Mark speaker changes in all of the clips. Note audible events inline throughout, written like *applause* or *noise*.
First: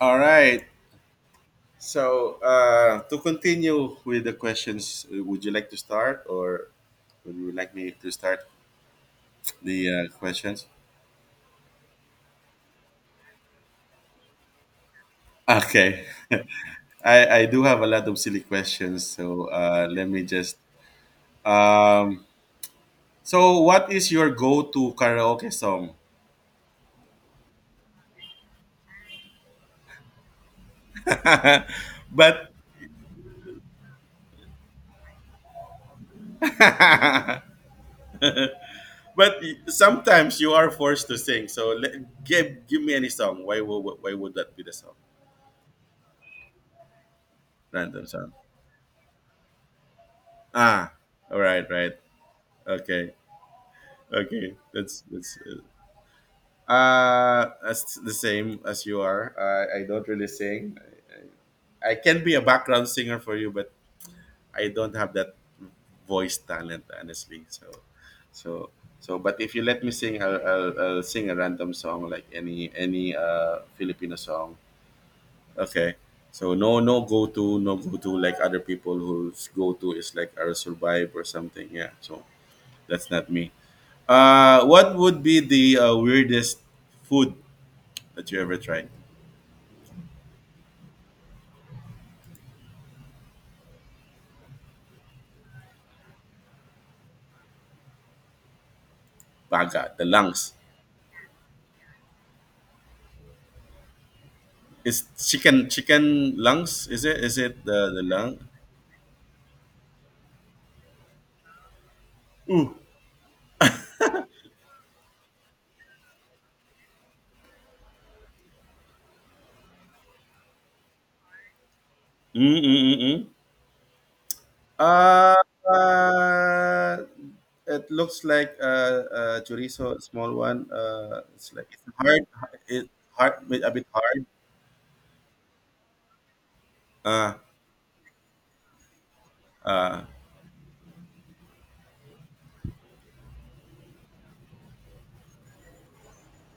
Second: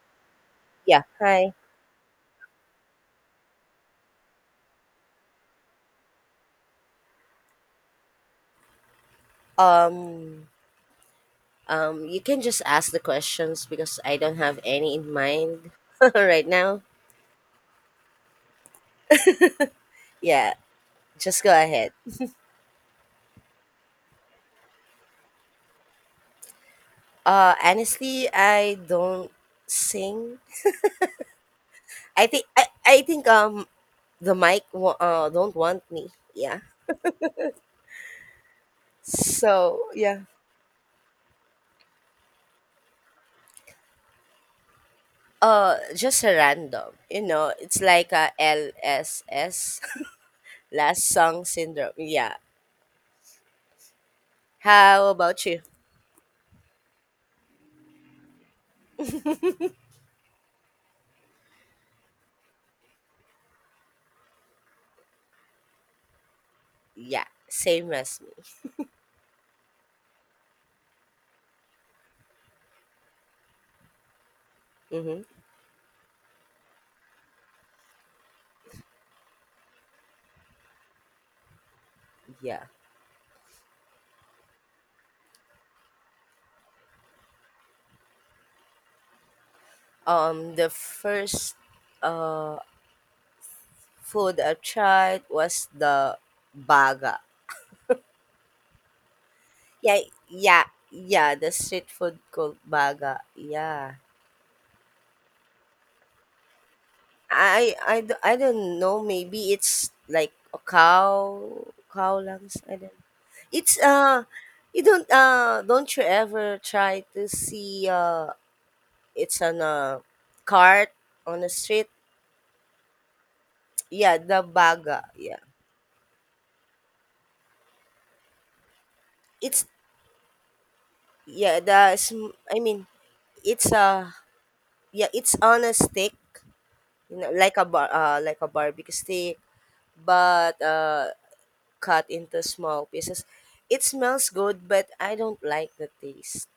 Speaker 1: All right.
Speaker 2: Yeah, hi.
Speaker 1: So to continue with the questions, would you like to start, or would you like me to start the
Speaker 2: Um,
Speaker 1: questions?
Speaker 2: you can just ask the questions because I don't have any in mind
Speaker 1: Okay.
Speaker 2: *laughs*
Speaker 1: *laughs*
Speaker 2: right now.
Speaker 1: I do have a lot of silly questions, so let me
Speaker 2: Yeah,
Speaker 1: just.
Speaker 2: just go ahead.
Speaker 1: Um, so what is your go-to karaoke song?
Speaker 2: Honestly, I don't sing.
Speaker 1: *laughs*
Speaker 2: I think
Speaker 1: But
Speaker 2: I,
Speaker 1: *laughs*
Speaker 2: I think um the mic don't want me. Yeah.
Speaker 1: but
Speaker 2: So yeah.
Speaker 1: sometimes you are forced to sing. Give me any song. Why would that be the song?
Speaker 2: Just a random. You know, it's
Speaker 1: Random
Speaker 2: like
Speaker 1: song.
Speaker 2: a LSS. *laughs*
Speaker 1: Ah,
Speaker 2: Last
Speaker 1: all
Speaker 2: song
Speaker 1: right, right.
Speaker 2: syndrome. Yeah.
Speaker 1: Okay, okay, that's
Speaker 2: How
Speaker 1: that's
Speaker 2: about you?
Speaker 1: uh that's the same as you are. I don't really sing. I can be a background singer for you, but I don't have that voice talent,
Speaker 2: Yeah,
Speaker 1: honestly.
Speaker 2: same as me.
Speaker 1: So so, but if you let me sing, I'll sing a random song like any Filipino song.
Speaker 2: Mm-hmm.
Speaker 1: Okay. So no no go to no go to like other people whose go to is like I'll Survive or something. Yeah. So
Speaker 2: Yeah.
Speaker 1: that's not me. What would be the weirdest food that you ever tried?
Speaker 2: The first uh, food I tried was the baga.
Speaker 1: Baga,
Speaker 2: Yeah,
Speaker 1: the lungs.
Speaker 2: yeah, yeah. The street food called baga. Yeah,
Speaker 1: It's chicken lungs. Is it? Is it the the lung?
Speaker 2: I don't know. Maybe it's like a cow lungs.
Speaker 1: Ooh.
Speaker 2: I don't. It's you don't you ever try to see it's on a cart on the street.
Speaker 1: Mm-mm-mm-mm.
Speaker 2: Yeah, the baga.
Speaker 1: Uh,
Speaker 2: Yeah,
Speaker 1: uh, it looks like
Speaker 2: it's
Speaker 1: chorizo, a small one. It's
Speaker 2: yeah
Speaker 1: like it's
Speaker 2: the
Speaker 1: hard.
Speaker 2: sm- I mean
Speaker 1: It hard, a
Speaker 2: it's
Speaker 1: bit
Speaker 2: a
Speaker 1: hard.
Speaker 2: yeah, it's on a stick, you know,
Speaker 1: Uh,
Speaker 2: like a like a barbecue stick,
Speaker 1: uh,
Speaker 2: but cut into small pieces. It smells good, but I don't like the taste.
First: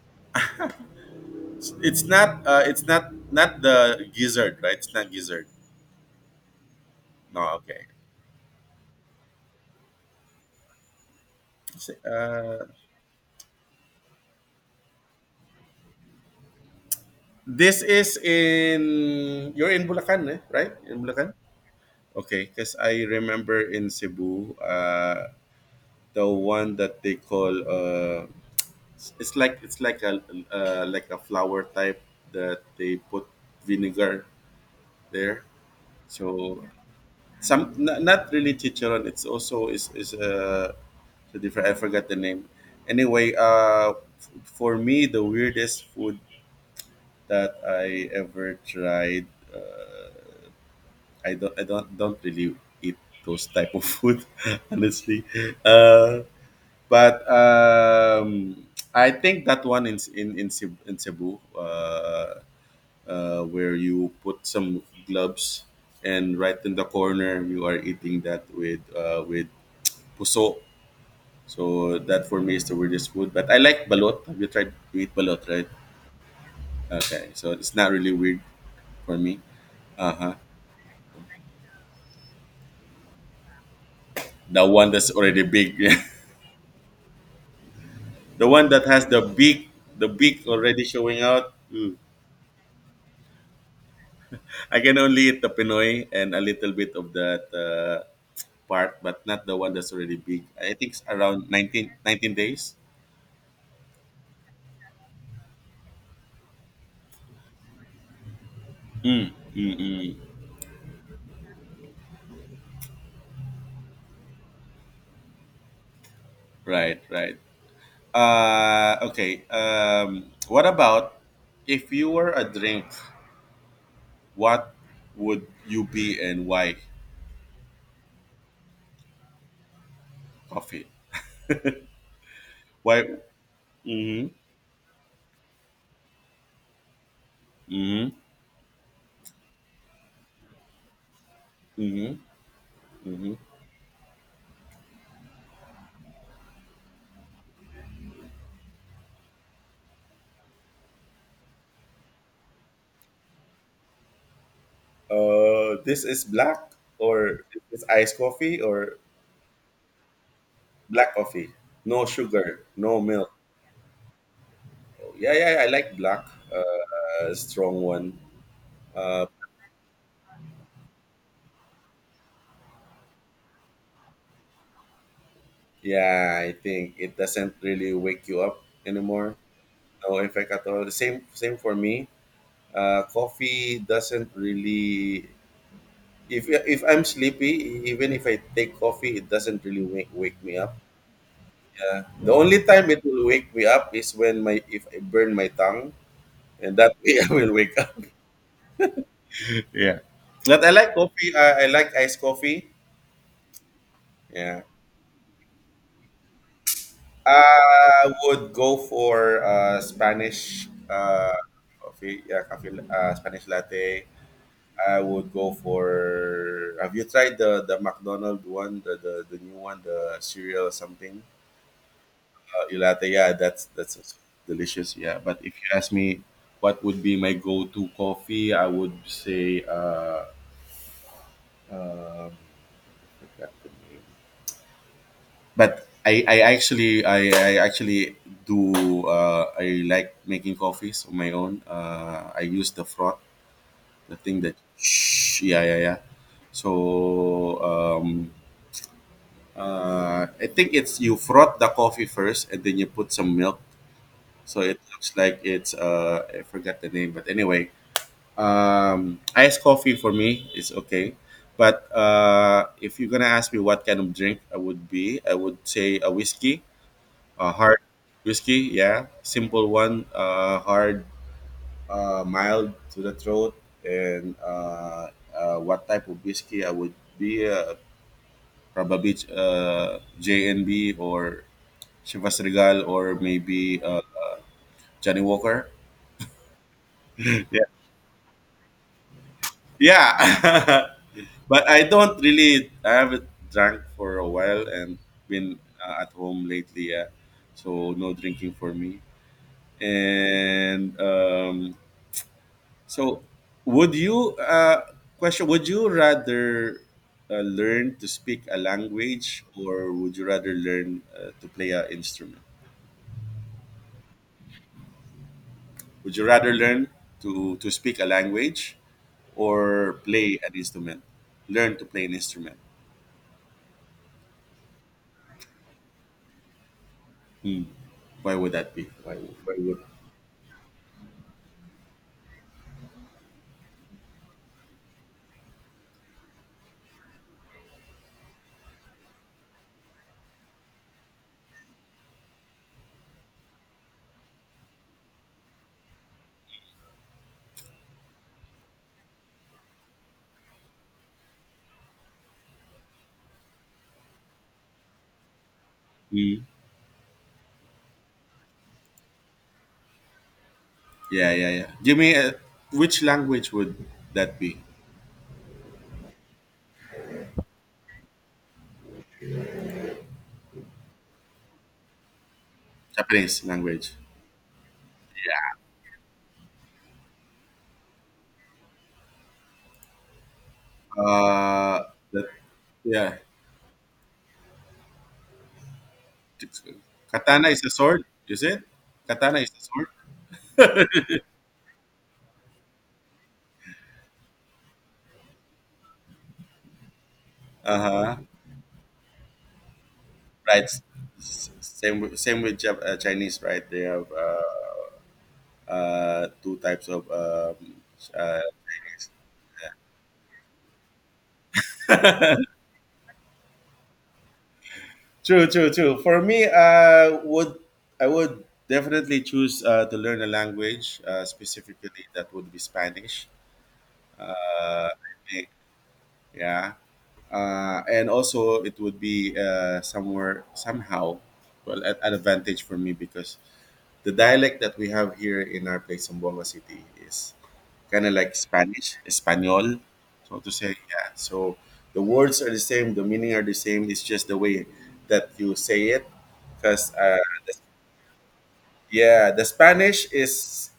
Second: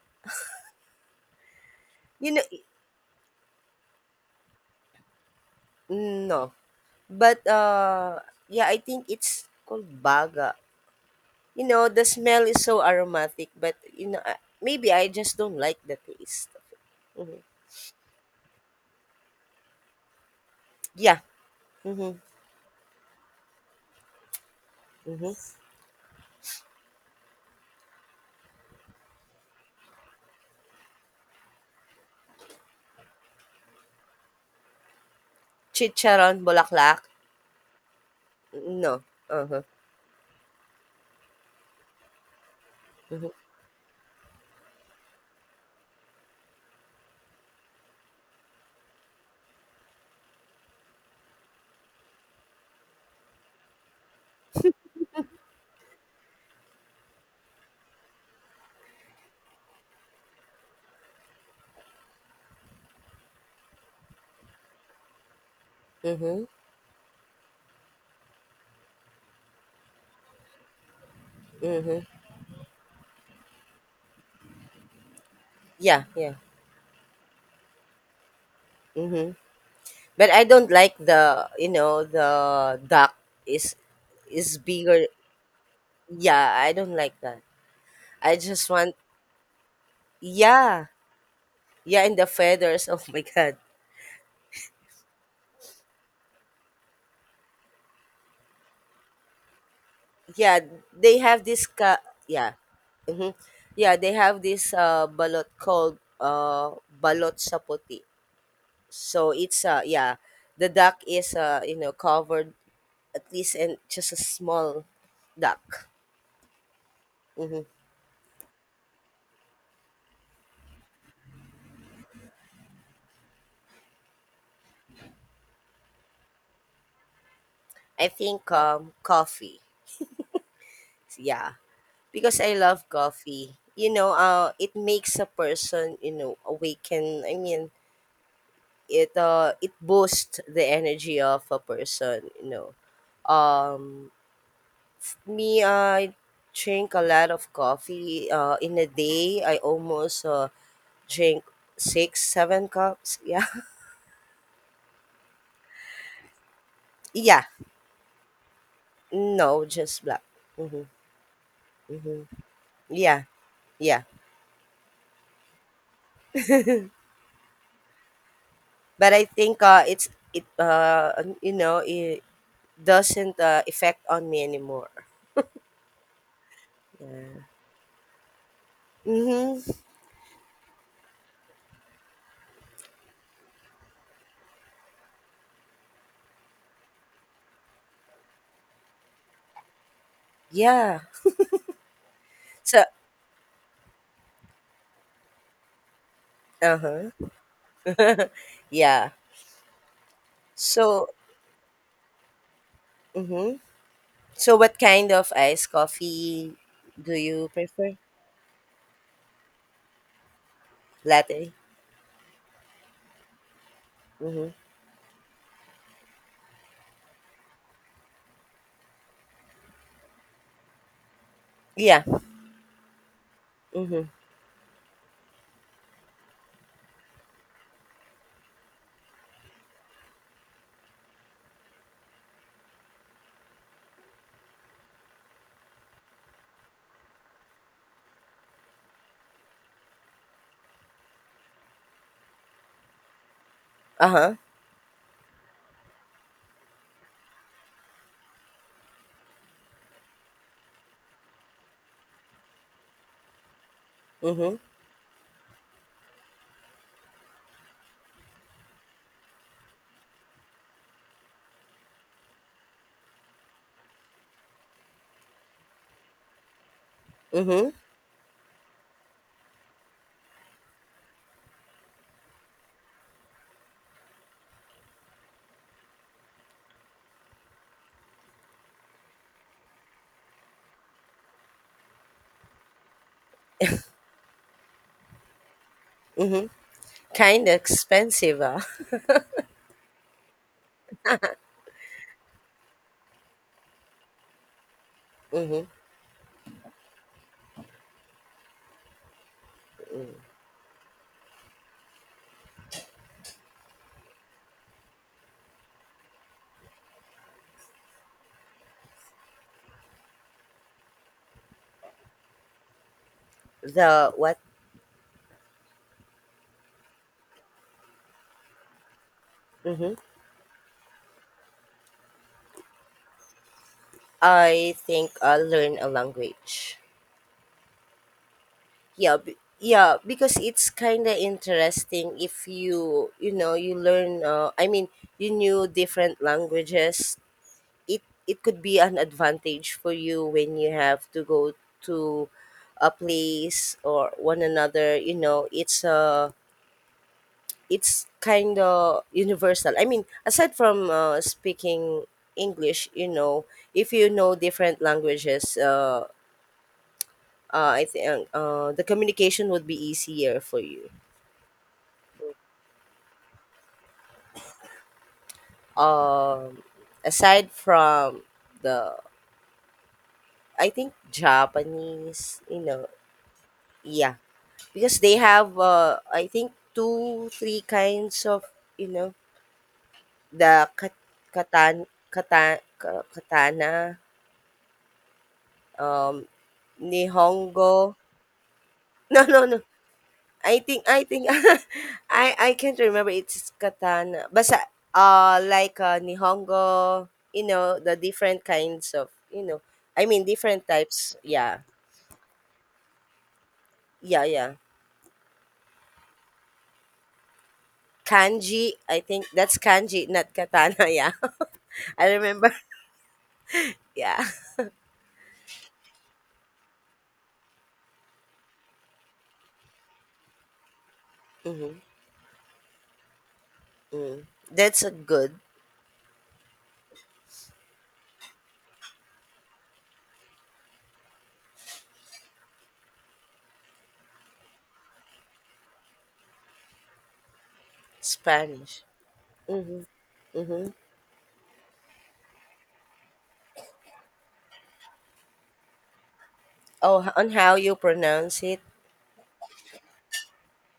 Speaker 1: it's
Speaker 2: You know,
Speaker 1: not.
Speaker 2: i-
Speaker 1: It's not not the gizzard, right? It's not gizzard.
Speaker 2: no. But
Speaker 1: No, okay.
Speaker 2: yeah, I think it's called baga. You
Speaker 1: It's,
Speaker 2: know, the smell is
Speaker 1: Uh,
Speaker 2: so aromatic, but you know, maybe I just don't like the taste. Of hmm
Speaker 1: This is in you're in Bulacan, eh? Right? In
Speaker 2: Yeah.
Speaker 1: Bulacan.
Speaker 2: Mm-hmm.
Speaker 1: Okay, because I remember in Cebu,
Speaker 2: Mm-hmm.
Speaker 1: the one that they call it's like a like a flower type that they put vinegar there.
Speaker 2: Chicharon,
Speaker 1: So
Speaker 2: bulaklak.
Speaker 1: some not, not really
Speaker 2: No.
Speaker 1: chicharon. It's
Speaker 2: Uh-huh.
Speaker 1: also is a so different. I forgot the name.
Speaker 2: Mm-hmm.
Speaker 1: Anyway, for me, the weirdest food that I ever tried, I don't really eat those type of food, *laughs* honestly. Uh, but I think that one in in Cebu, in Cebu where you put some gloves and
Speaker 2: Mm-hmm.
Speaker 1: right in the corner you are eating that with puso. So
Speaker 2: Mhm.
Speaker 1: that for me is the weirdest food. But I like balot. Have you tried to eat balot, right?
Speaker 2: Yeah, yeah.
Speaker 1: Okay, so it's not really weird for
Speaker 2: Mhm.
Speaker 1: me. Uh
Speaker 2: But
Speaker 1: huh.
Speaker 2: I don't like the you know the duck is is
Speaker 1: The one
Speaker 2: bigger.
Speaker 1: that's already big. *laughs*
Speaker 2: Yeah, I don't like that. I
Speaker 1: The one
Speaker 2: just
Speaker 1: that
Speaker 2: want
Speaker 1: has the beak already
Speaker 2: yeah
Speaker 1: showing out. Mm.
Speaker 2: yeah and the feathers. *laughs* Oh my god.
Speaker 1: I can only eat the Pinoy and a little bit of that part, but not the one that's already big.
Speaker 2: Yeah,
Speaker 1: I think it's
Speaker 2: they have
Speaker 1: around
Speaker 2: this ca-
Speaker 1: nineteen
Speaker 2: yeah
Speaker 1: days.
Speaker 2: hmm Yeah, they have this balot called balot sapoti. So it's yeah,
Speaker 1: Mm-mm.
Speaker 2: the duck is you know covered at least and just a small duck.
Speaker 1: Right, right.
Speaker 2: Mm-hmm.
Speaker 1: Okay. What about if you were a drink? What would you be and why?
Speaker 2: I think, coffee.
Speaker 1: Coffee.
Speaker 2: Yeah, because I love
Speaker 1: Why?
Speaker 2: coffee. You know,
Speaker 1: Mm-hmm.
Speaker 2: it makes a person, you know, awaken. I mean,
Speaker 1: Mm-hmm.
Speaker 2: it it boosts the energy of a
Speaker 1: Mm-hmm.
Speaker 2: person. You know,
Speaker 1: Mm-hmm.
Speaker 2: um, me, I drink a lot of coffee. In a day, I almost drink six, seven cups. Yeah,
Speaker 1: This is black
Speaker 2: *laughs*
Speaker 1: or
Speaker 2: yeah.
Speaker 1: is this iced coffee or
Speaker 2: No, just black. Mm-hmm.
Speaker 1: black coffee, no sugar, no
Speaker 2: Yeah,
Speaker 1: milk?
Speaker 2: yeah.
Speaker 1: Yeah, yeah, I like black, strong one.
Speaker 2: But
Speaker 1: Uh,
Speaker 2: I think it's it you know it doesn't affect on me anymore.
Speaker 1: yeah, I think it doesn't really wake you up anymore.
Speaker 2: Mm-hmm.
Speaker 1: No effect at all. The same, same for me. Coffee doesn't really. If I'm sleepy, even if I take coffee, it doesn't really wake me up.
Speaker 2: Yeah.
Speaker 1: Yeah, the only
Speaker 2: So
Speaker 1: time it will wake me up is when my if I burn my tongue, and that way *laughs* I
Speaker 2: uh-huh.
Speaker 1: will wake up.
Speaker 2: *laughs* Yeah.
Speaker 1: Yeah, but I like
Speaker 2: So
Speaker 1: coffee. I like iced coffee.
Speaker 2: mm-hmm. So
Speaker 1: Yeah,
Speaker 2: what kind of iced coffee do you prefer?
Speaker 1: I would go for Spanish
Speaker 2: Latte.
Speaker 1: coffee, yeah, coffee, Spanish latte.
Speaker 2: Mm-hmm.
Speaker 1: I would go for. Have you tried the McDonald's one, the new one, the cereal or something?
Speaker 2: Yeah.
Speaker 1: Your latte, yeah, that's that's
Speaker 2: Mm-hmm.
Speaker 1: s- delicious, yeah. But if you ask me, what would be my go-to coffee? I would say, I forgot the name. But I actually do I like making coffees on my own. I use the froth, the
Speaker 2: Uh-huh.
Speaker 1: thing that shh, yeah yeah yeah. So um, I think it's you froth the coffee first and then you put some milk.
Speaker 2: Mm-hmm.
Speaker 1: So it looks like it's I forgot the name, but anyway, iced coffee for me is okay. But if you're gonna ask me what kind of drink I would be, I would say a whiskey.
Speaker 2: Mm-hmm.
Speaker 1: Hard whiskey, yeah. Simple one, hard, mild to the throat. And What type of whiskey I would be? Probably JNB or Chivas Regal or maybe Johnny Walker.
Speaker 2: Mm-hmm. Kind
Speaker 1: *laughs*
Speaker 2: of
Speaker 1: Yeah.
Speaker 2: expensive. *laughs*
Speaker 1: Yeah. *laughs* But I don't really, I haven't drank for a while and been
Speaker 2: Mm-hmm.
Speaker 1: at home lately. Yeah. So no drinking for me. And So, would you question? Would you rather learn to speak a language, or would you rather learn to play an instrument?
Speaker 2: The what?
Speaker 1: Would you rather learn to speak a language,
Speaker 2: Mm-hmm.
Speaker 1: or play an instrument? Learn to play an instrument.
Speaker 2: I think I'll learn a language.
Speaker 1: Hmm. Why would that be?
Speaker 2: yeah b-
Speaker 1: Why would?
Speaker 2: yeah because it's kind of interesting if you you know you learn. You knew different languages, it could be an advantage for you when you have to go to a place or one another. You know it's kind of universal. I mean aside from speaking english, you know, if you know different languages
Speaker 1: Hmm.
Speaker 2: I think the communication would be easier for you.
Speaker 1: Yeah, yeah, yeah. Give me a, which language would that be?
Speaker 2: um Aside from the, I think Japanese, you know,
Speaker 1: Japanese language.
Speaker 2: yeah, because they have I think two three kinds of, you know, the kat- katan
Speaker 1: Uh, that,
Speaker 2: katan ka-
Speaker 1: yeah.
Speaker 2: katana. um
Speaker 1: Katana is a
Speaker 2: Nihongo.
Speaker 1: sword, is it?
Speaker 2: *laughs* No
Speaker 1: Katana
Speaker 2: no
Speaker 1: is
Speaker 2: no.
Speaker 1: a sword.
Speaker 2: I think *laughs* I can't remember. It's katana basta like nihongo, you know,
Speaker 1: Uh
Speaker 2: the
Speaker 1: huh.
Speaker 2: different kinds of, you know, I mean
Speaker 1: Right.
Speaker 2: different types,
Speaker 1: S-
Speaker 2: yeah.
Speaker 1: same with Chinese, right? They have
Speaker 2: Yeah, yeah.
Speaker 1: two types of. Uh,
Speaker 2: Kanji, I think that's kanji, not katana, *laughs* yeah. I remember. *laughs* Yeah.
Speaker 1: True, true, true. For me, would I would definitely choose to learn a language,
Speaker 2: Mm-hmm.
Speaker 1: specifically that would be Spanish.
Speaker 2: Mm. That's a
Speaker 1: I
Speaker 2: good
Speaker 1: think, yeah. And also, it would be somewhere somehow, well, at an advantage for me because the dialect that we have here in our place, Zamboanga City, is kind of like
Speaker 2: Spanish.
Speaker 1: Spanish, Espanol,
Speaker 2: Mm-hmm.
Speaker 1: so to say.
Speaker 2: Mm-hmm.
Speaker 1: Yeah. So the words are the same, the meaning are the same. It's just the way that you say it. Because
Speaker 2: Oh, h- on how you pronounce it.
Speaker 1: yeah, the Spanish is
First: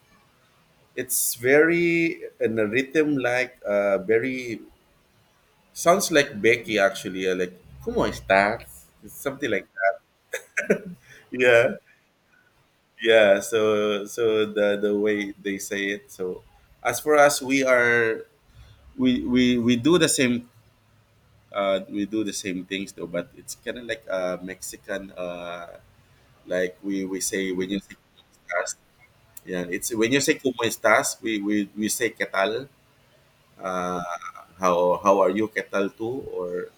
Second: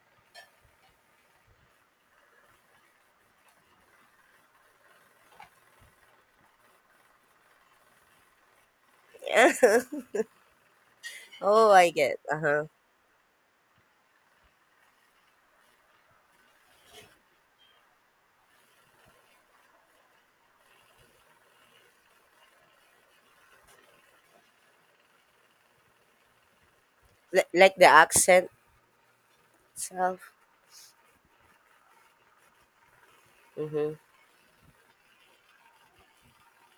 Speaker 1: it's very in a rhythm like very sounds like Becky actually, like ¿Cómo estás? It's something like that.
Speaker 2: *laughs* Oh,
Speaker 1: Yeah,
Speaker 2: I get. Uh-huh.
Speaker 1: yeah. So so the way they say it. So as for us, we are we do the same we do the same things though but it's kind of like mexican like we
Speaker 2: L-
Speaker 1: say when
Speaker 2: like
Speaker 1: you
Speaker 2: the
Speaker 1: say
Speaker 2: accent
Speaker 1: "Cómo estás?" Yeah, it's when you
Speaker 2: itself.
Speaker 1: say como estás we say qué tal,
Speaker 2: Mm-hmm.
Speaker 1: uh how are you qué tal tú or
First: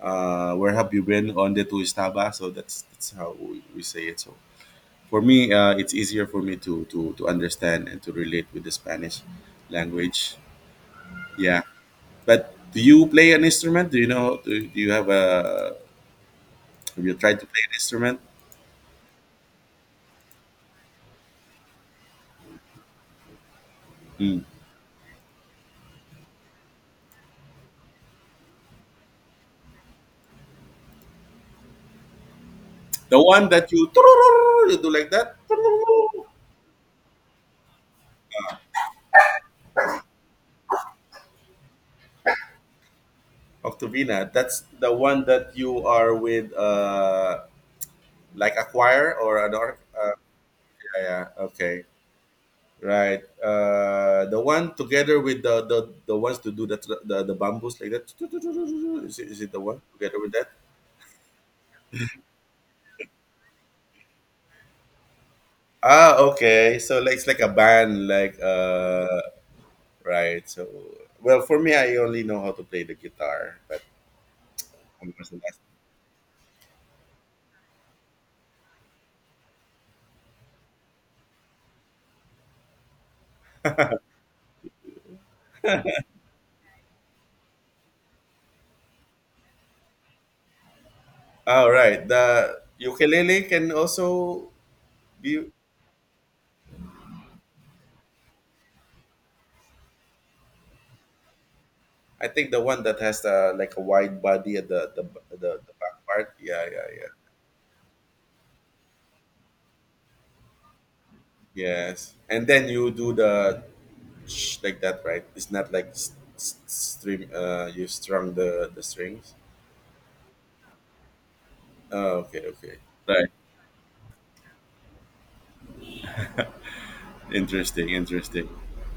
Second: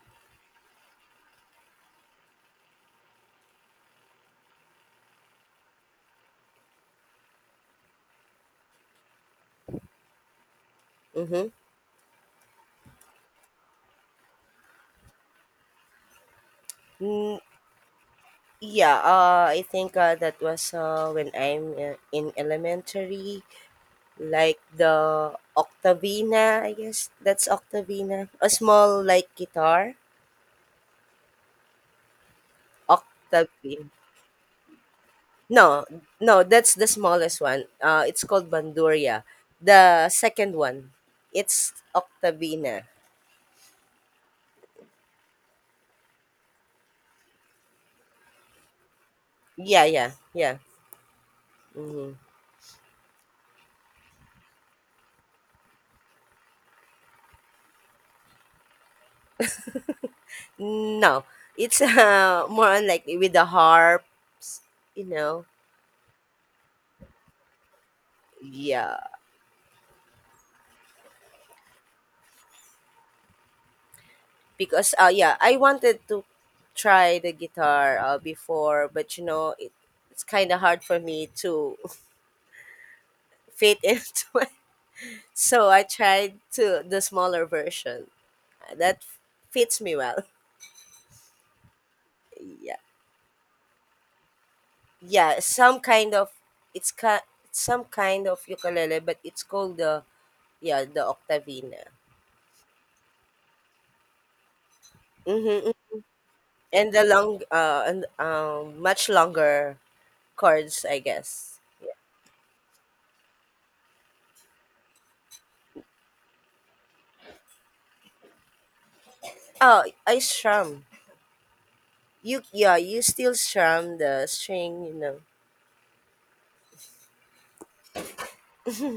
Speaker 1: where have you been onde tu estaba, so that's how we say it. So for me it's easier for me to to understand and to relate with the Spanish language,
Speaker 2: Mm-hmm.
Speaker 1: yeah. But do you play an instrument, do you know, do you have a, have you tried
Speaker 2: Mm,
Speaker 1: to play an instrument?
Speaker 2: yeah, I think that was when I'm in elementary.
Speaker 1: Mm.
Speaker 2: Like the Octavina, I guess that's Octavina, a small like guitar,
Speaker 1: The one that you
Speaker 2: Octavina.
Speaker 1: you do like that
Speaker 2: No, no, that's the smallest one. It's called Banduria. The second one, it's Octavina.
Speaker 1: octavina. That's the one that you are with, like a choir or an or.
Speaker 2: Yeah, yeah, yeah.
Speaker 1: Yeah, yeah. Okay.
Speaker 2: Hmm.
Speaker 1: Right. The one together with the ones to do the bamboos like that. Is it the one together with that?
Speaker 2: No, it's *laughs* more unlikely with the harp, you know.
Speaker 1: Ah, okay. So like it's like a band, like
Speaker 2: Yeah,
Speaker 1: right. So well, for me, I only know how to play the guitar, but
Speaker 2: because
Speaker 1: when was the
Speaker 2: yeah, I
Speaker 1: last.
Speaker 2: wanted to try the guitar before, but you know, it's kind of hard for me to fit *laughs* into it. So I tried to the smaller version that fits me well.
Speaker 1: All right. The
Speaker 2: Yeah,
Speaker 1: ukulele can also
Speaker 2: yeah.
Speaker 1: be,
Speaker 2: Some kind of it's ca some kind of ukulele, but it's called the yeah the Octavina.
Speaker 1: I think, the one that has the like a wide body at
Speaker 2: Mm-hmm.
Speaker 1: the
Speaker 2: Mm-hmm.
Speaker 1: back part. Yeah, yeah,
Speaker 2: And the
Speaker 1: yeah.
Speaker 2: long and much longer chords, I guess. Yeah.
Speaker 1: Yes. And then you do the like that, right? It's not like string. You strung the strings.
Speaker 2: Oh, I strum.
Speaker 1: Oh,
Speaker 2: You
Speaker 1: okay,
Speaker 2: Yeah,
Speaker 1: okay.
Speaker 2: you
Speaker 1: Right.
Speaker 2: still strum the string, you know.
Speaker 1: Interesting. Interesting.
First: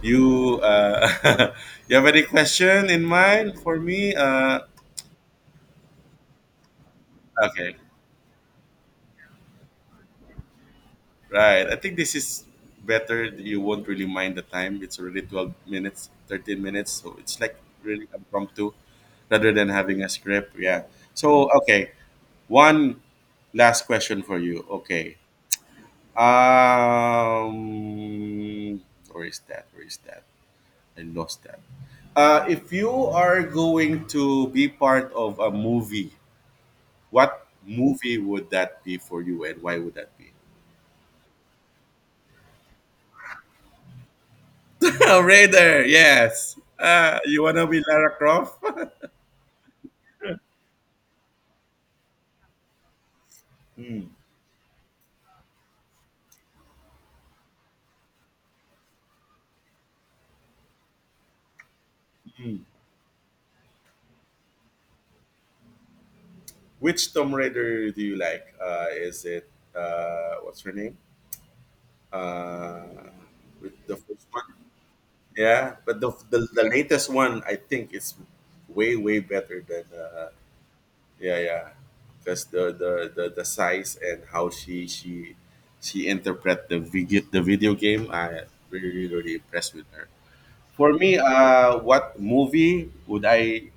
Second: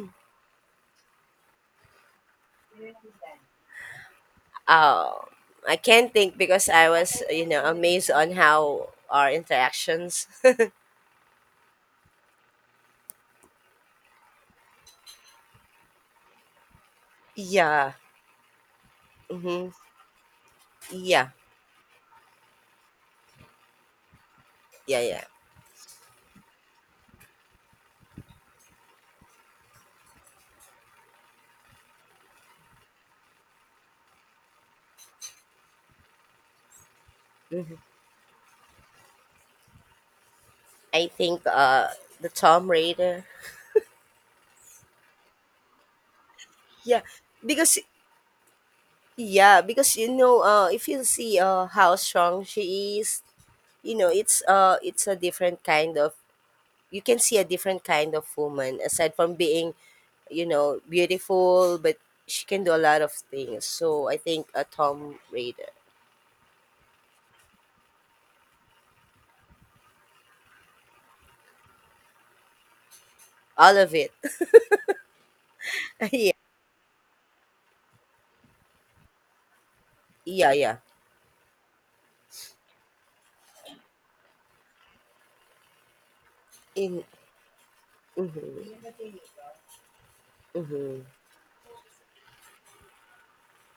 Speaker 1: You *laughs* you have any question in mind for me?
Speaker 2: Oh, I can't think because I was, you know,
Speaker 1: Okay.
Speaker 2: amazed on how our interactions. *laughs*
Speaker 1: Right. I think this is better. You won't really mind the time. It's already 12 minutes, 13 minutes. So it's like
Speaker 2: Yeah.
Speaker 1: really impromptu rather than
Speaker 2: Mm-hmm.
Speaker 1: having a script. Yeah.
Speaker 2: Yeah.
Speaker 1: So, okay. One last question for you.
Speaker 2: Yeah.
Speaker 1: Okay.
Speaker 2: Yeah.
Speaker 1: Um, where is that? Where is that? I lost that. If you are going to be part of a movie, what
Speaker 2: Hmm.
Speaker 1: movie would that be for you and why would that be?
Speaker 2: I think the Tom Raider.
Speaker 1: *laughs* Tomb Raider, yes.
Speaker 2: Yeah,
Speaker 1: You wanna
Speaker 2: because
Speaker 1: be Lara Croft? *laughs*
Speaker 2: yeah, because you know, if you see how strong she is, you
Speaker 1: Hmm.
Speaker 2: know, it's a different kind of. You can see a different kind of woman aside from being, you know, beautiful, but she can do a lot of things. So I think a Tom Raider.
Speaker 1: Which Tomb Raider do you like? Is it what's her name? Uh, with
Speaker 2: All of
Speaker 1: the
Speaker 2: it.
Speaker 1: first one, yeah. But the,
Speaker 2: *laughs* Yeah,
Speaker 1: the the latest one, I think, is way way better than
Speaker 2: yeah, yeah.
Speaker 1: yeah yeah, because the size and how she interpret the
Speaker 2: In
Speaker 1: video the video game. I
Speaker 2: mhm,
Speaker 1: really really impressed with her. For
Speaker 2: mhm,
Speaker 1: me, what movie would I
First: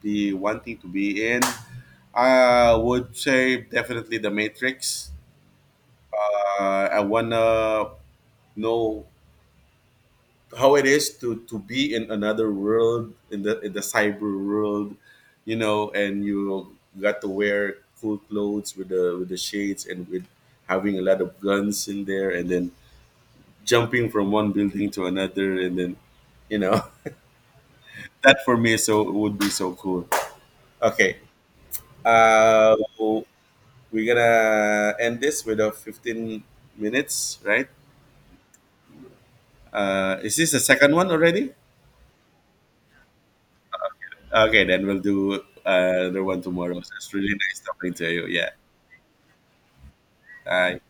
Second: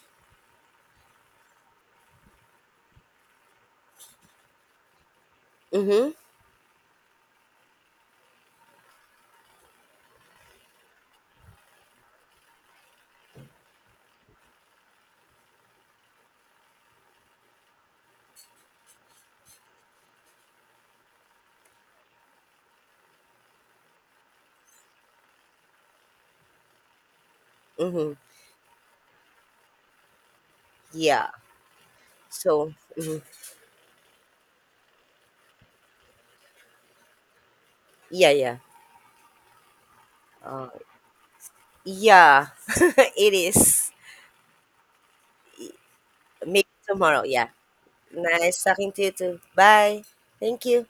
Speaker 1: be wanting to be in. I would say definitely the Matrix.
Speaker 2: mhm,
Speaker 1: I wanna know how it is to be in another world in the cyber world, you know, and you got to wear cool clothes with the shades and with having a lot of guns in there and then jumping from one building to another and then you know
Speaker 2: mhm.
Speaker 1: *laughs* that for me so would be so cool. Okay.
Speaker 2: Yeah. So,
Speaker 1: Uh,
Speaker 2: mhm,
Speaker 1: we're gonna end this with a 15 minutes, right?
Speaker 2: yeah, yeah.
Speaker 1: Is this the
Speaker 2: Uh,
Speaker 1: second one already?
Speaker 2: yeah, *laughs* it is.
Speaker 1: Okay, then we'll do another one
Speaker 2: Maybe
Speaker 1: tomorrow. So it's
Speaker 2: tomorrow.
Speaker 1: really
Speaker 2: Yeah.
Speaker 1: nice talking to you. Yeah.
Speaker 2: Nice talking to you too. Bye. Thank
Speaker 1: Bye.
Speaker 2: you.